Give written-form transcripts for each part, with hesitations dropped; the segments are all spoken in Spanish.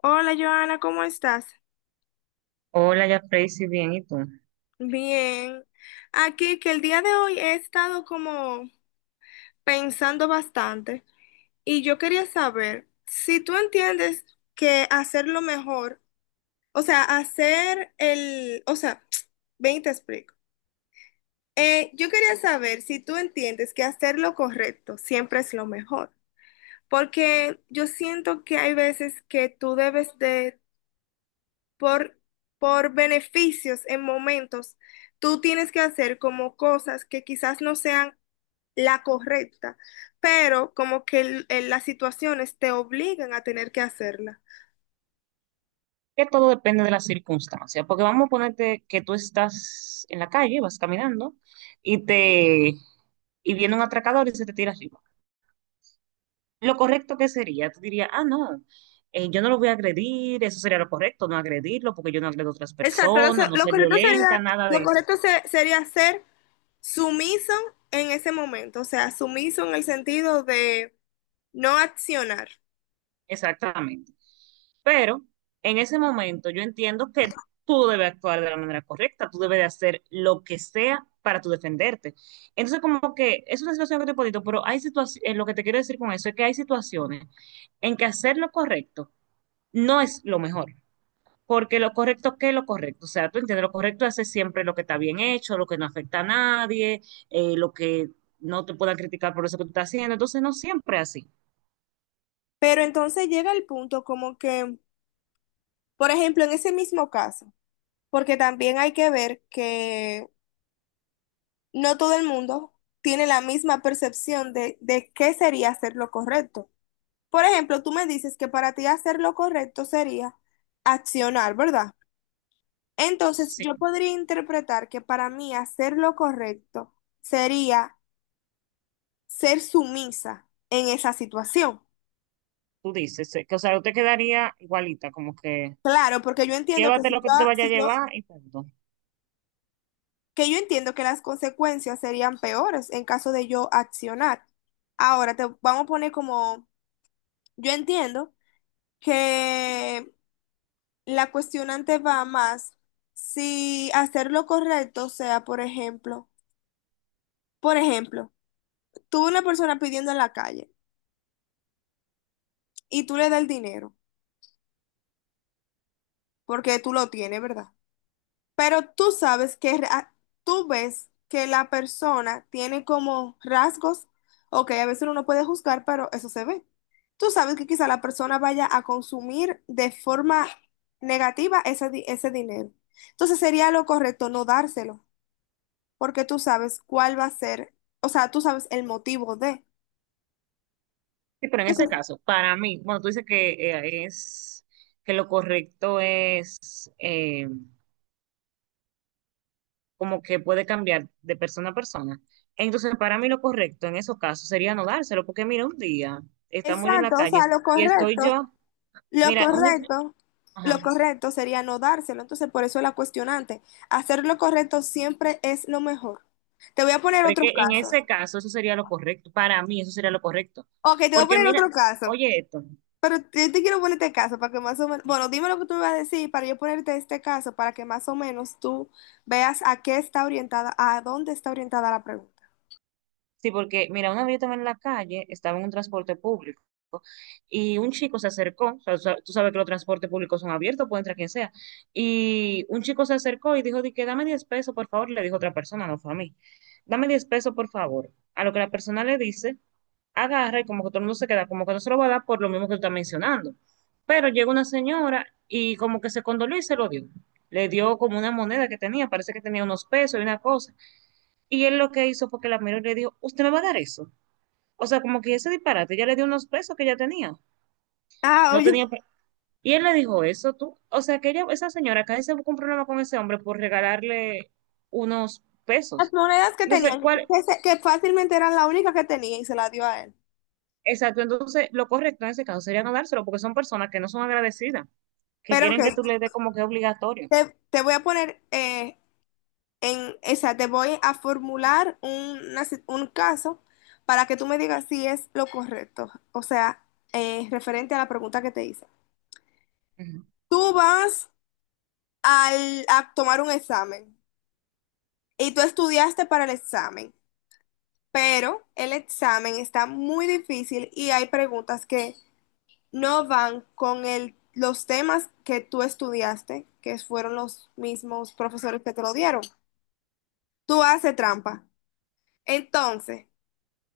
Hola Joana, ¿cómo estás? Hola, ya Tracy, bien, ¿y tú? Bien. Aquí que el día de hoy he estado como pensando bastante y yo quería saber si tú entiendes que hacer lo mejor, o sea, hacer el, o sea, ven y te explico. Yo quería saber si tú entiendes que hacer lo correcto siempre es lo mejor, porque yo siento que hay veces que tú debes de por, por beneficios en momentos, tú tienes que hacer como cosas que quizás no sean la correcta, pero como que las situaciones te obligan a tener que hacerla. Que todo depende de la circunstancia, porque vamos a ponerte que tú estás en la calle, vas caminando y te y viene un atracador y se te tira arriba. Lo correcto que sería, tú dirías, ah, no, yo no lo voy a agredir, eso sería lo correcto, no agredirlo, porque yo no agredo a otras Exacto, lo, personas, no lo ser correcto sería, violenta, nada lo de eso. correcto sería ser sumiso en ese momento, o sea, sumiso en el sentido de no accionar. Exactamente. Pero en ese momento yo entiendo que tú debes actuar de la manera correcta, tú debes de hacer lo que sea para tú defenderte. Entonces, como que es una situación que te podito, pero hay situaciones, lo que te quiero decir con eso es que hay situaciones en que hacer lo correcto no es lo mejor. Porque lo correcto, ¿qué es lo correcto? O sea, tú entiendes, lo correcto es hacer siempre lo que está bien hecho, lo que no afecta a nadie, lo que no te puedan criticar por eso que tú estás haciendo. Entonces, no siempre es así. Pero entonces llega el punto como que, por ejemplo, en ese mismo caso, porque también hay que ver que no todo el mundo tiene la misma percepción de qué sería hacer lo correcto. Por ejemplo, tú me dices que para ti hacer lo correcto sería accionar, ¿verdad? Entonces, Sí, yo podría interpretar que para mí hacer lo correcto sería ser sumisa en esa situación. tú dices, sí, que, o sea, yo te quedaría igualita, como que Claro, porque yo entiendo que llévate si lo que tú te yo, vayas a si yo- llevar y punto. que yo entiendo que las consecuencias serían peores en caso de yo accionar. Ahora te vamos a poner como, yo entiendo que la cuestionante va más si hacer lo correcto, sea, por ejemplo, tú una persona pidiendo en la calle y tú le das el dinero, porque tú lo tienes, ¿verdad? Pero tú sabes que tú ves que la persona tiene como rasgos, ok, a veces uno no puede juzgar, pero eso se ve. Tú sabes que quizá la persona vaya a consumir de forma negativa ese, ese dinero. Entonces sería lo correcto no dárselo, porque tú sabes cuál va a ser, o sea, tú sabes el motivo de. Sí, pero en ese Entonces, caso, para mí, bueno, tú dices que es que lo correcto es como que puede cambiar de persona a persona. Entonces, para mí lo correcto en esos casos sería no dárselo, porque mira, un día estamos yo en exacto, la o sea, calle y estoy yo, lo mira, un día, correcto, lo ajá, correcto sería no dárselo, entonces por eso la cuestionante. Hacer lo correcto siempre es lo mejor. Te voy a poner otro porque en caso. ese caso eso sería lo correcto, para mí eso sería lo correcto. Ok, te voy a Porque poner mira, otro caso, oye esto. pero yo te quiero poner este caso para que más o menos, bueno, dime lo que tú me vas a decir para yo ponerte este caso, para que más o menos tú veas a qué está orientada, a dónde está orientada la pregunta. Sí, porque mira, una vez yo estaba en la calle, estaba en un transporte público y un chico se acercó, o sea, tú sabes que los transportes públicos son abiertos, puede entrar quien sea, y un chico se acercó y dijo, di que dame 10 pesos, por favor, le dijo otra persona, no fue a mí, dame 10 pesos, por favor, a lo que la persona le dice, agarra y como que todo el mundo se queda, como que no se lo va a dar por lo mismo que tú estás mencionando, pero llega una señora y como que se condoló y se lo dio, le dio como una moneda que tenía, parece que tenía unos pesos y una cosa. Y él lo que hizo fue que la miró y le dijo, ¿usted me va a dar eso? O sea, como que ese disparate, ella le dio unos pesos que ya tenía. Ah, No oye. tenía. Y él le dijo eso, tú. O sea, que ella, esa señora acá se buscó un problema con ese hombre por regalarle unos Las pesos. monedas que Entonces, tenían, ¿cuál? que, que fácilmente eran la única que tenía y se la dio a él. Exacto, entonces lo correcto en ese caso sería no dárselo porque son personas que no son agradecidas, que Pero ok, quieren que tú le des como que obligatorio. Te voy a poner en, o sea, te voy a formular una un caso para que tú me digas si es lo correcto. O sea, referente a la pregunta que te hice. Ujú. Tú vas a tomar un examen y tú estudiaste para el examen, pero el examen está muy difícil y hay preguntas que no van con el, los temas que tú estudiaste, que fueron los mismos profesores que te lo dieron. Tú haces trampa. Entonces,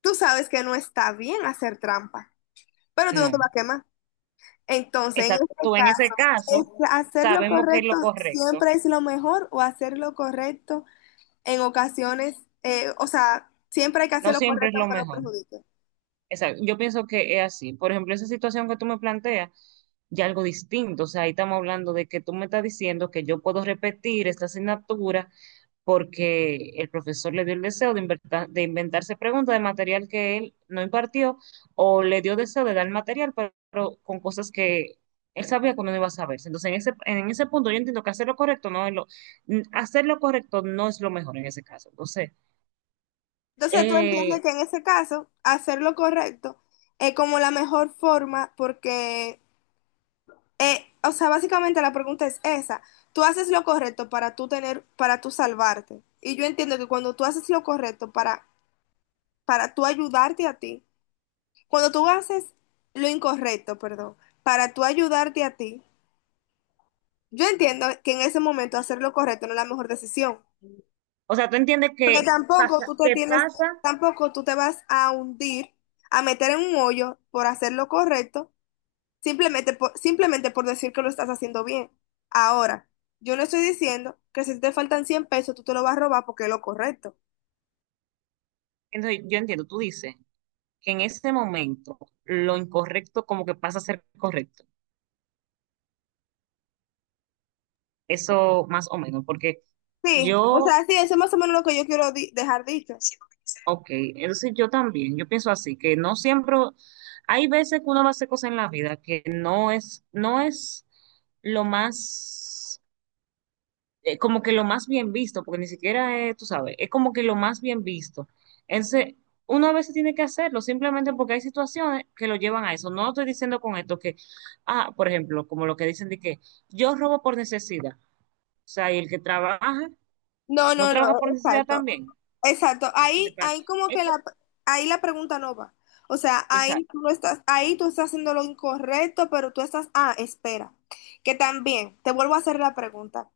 tú sabes que no está bien hacer trampa, pero tú no te No. vas a quemar. Entonces, en Exacto, este tú en ese caso, ¿es caso hacer lo sabemos que es correcto lo correcto. siempre es lo mejor o hacer lo correcto en ocasiones, o sea, siempre hay que No hacer lo siempre es correcto lo aunque lo mejor. perjudique? Exacto, yo pienso que es así. Por ejemplo, esa situación que tú me planteas, ya algo distinto. O sea, ahí estamos hablando de que tú me estás diciendo que yo puedo repetir esta asignatura porque el profesor le dio el deseo de, de inventarse preguntas de material que él no impartió o le dio deseo de dar material, pero con cosas que él sabía que no iba a saberse. Entonces, en ese punto yo entiendo que hacer lo correcto no es hacer lo correcto no es lo mejor en ese caso. Entonces, Entonces, ¿tú entiendes eh, que en ese caso, hacer lo correcto es como la mejor forma porque o sea, básicamente la pregunta es esa? Tú haces lo correcto para tú tener, para tú salvarte. Y yo entiendo que cuando tú haces lo correcto para tú ayudarte a ti, cuando tú haces lo incorrecto, perdón, para tú ayudarte a ti, yo entiendo que en ese momento hacer lo correcto no es la mejor decisión. o sea, tú entiendes Porque que tampoco pasa, tú te que tienes, pasa tampoco tú te vas a hundir, a meter en un hoyo por hacer lo correcto simplemente por, simplemente por decir que lo estás haciendo bien. Ahora, yo no estoy diciendo que si te faltan 100 pesos, tú te lo vas a robar porque es lo correcto. Entonces, yo entiendo, tú dices que en ese momento lo incorrecto como que pasa a ser correcto. Eso más o menos, porque Sí, o yo, sea, sí, eso es más o menos lo que yo quiero dejar dicho. ok, entonces yo también, yo pienso así, que no siempre, hay veces que uno va a hacer cosas en la vida que no es lo más como que lo más bien visto, porque ni siquiera es, tú sabes, es como que lo más bien visto. Entonces, uno a veces tiene que hacerlo simplemente porque hay situaciones que lo llevan a eso. No estoy diciendo con esto que, ah, por ejemplo, como lo que dicen de que yo robo por necesidad. O sea, y el que trabaja, No, no no, no, trabaja por necesidad exacto. también. Exacto. Ahí como Es que co- la, ahí la pregunta no va. O sea, esa- ahí tú no estás, ahí tú estás haciendo lo incorrecto, pero tú estás, ah, espera, que también, te vuelvo a hacer la pregunta.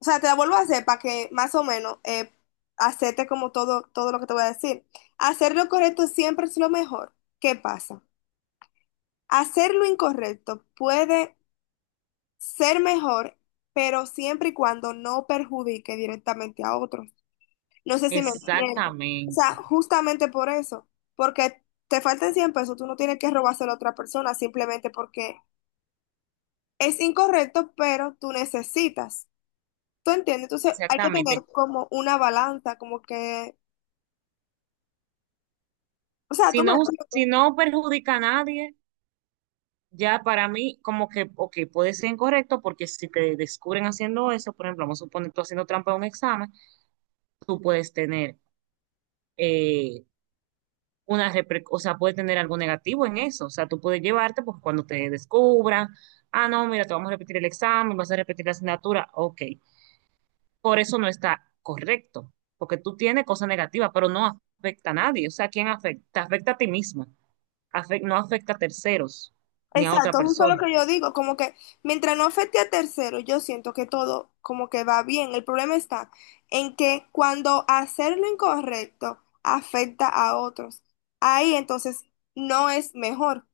O sea, te la vuelvo a hacer para que más o menos hacerte como todo, todo lo que te voy a decir. Hacer lo correcto siempre es lo mejor. ¿Qué pasa? Hacer lo incorrecto puede ser mejor, pero siempre y cuando no perjudique directamente a otros. No sé si me entiendes. O sea, Exactamente, justamente por eso, porque te faltan 100 pesos, tú no tienes que robárselo a otra persona simplemente porque es incorrecto, pero tú necesitas. ¿Tú entiendes? Entonces hay que exactamente. tener como una balanza, como que o sea, Si tú me no, si entiendes. no perjudica a nadie, ya para mí, como que, ok, puede ser incorrecto porque si te descubren haciendo eso, por ejemplo, vamos a suponer tú haciendo trampa en un examen, tú puedes tener eh, una o sea, puedes tener algo negativo en eso. O sea, tú puedes llevarte porque cuando te descubran, ah, no, mira, te vamos a repetir el examen, vas a repetir la asignatura, ok. Por eso no está correcto, porque tú tienes cosas negativas, pero no afecta a nadie. O sea, ¿quién afecta? Te afecta a ti mismo, no afecta a terceros ni a otra Exacto, justo lo persona. que yo digo, como que mientras no afecte a terceros, yo siento que todo como que va bien. El problema está en que cuando hacer lo incorrecto afecta a otros, ahí entonces no es mejor.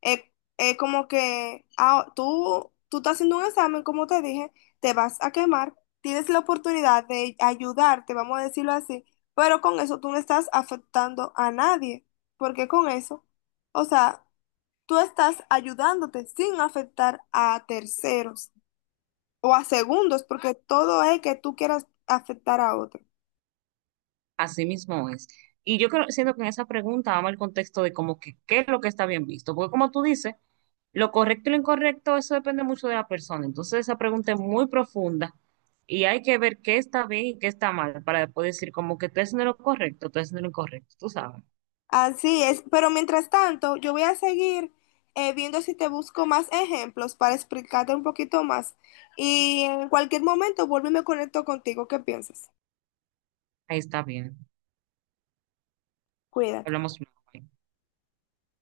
Es, es como que ah, tú estás haciendo un examen, como te dije, te vas a quemar, tienes la oportunidad de ayudarte, vamos a decirlo así, pero con eso tú no estás afectando a nadie, porque con eso, o sea, tú estás ayudándote sin afectar a terceros o a segundos, porque todo es que tú quieras afectar a otro. Así mismo es. Y yo creo, siento que en esa pregunta vamos al contexto de como que qué es lo que está bien visto, porque como tú dices, lo correcto y lo incorrecto, eso depende mucho de la persona. Entonces esa pregunta es muy profunda y hay que ver qué está bien y qué está mal para después decir como que tú estás haciendo lo correcto, tú estás haciendo lo incorrecto, tú sabes. Así es, pero mientras tanto, yo voy a seguir viendo si te busco más ejemplos para explicarte un poquito más. Y en cualquier momento vuelvo y me conecto contigo. ¿Qué piensas? Ahí está bien. Cuídate. Hablamos luego.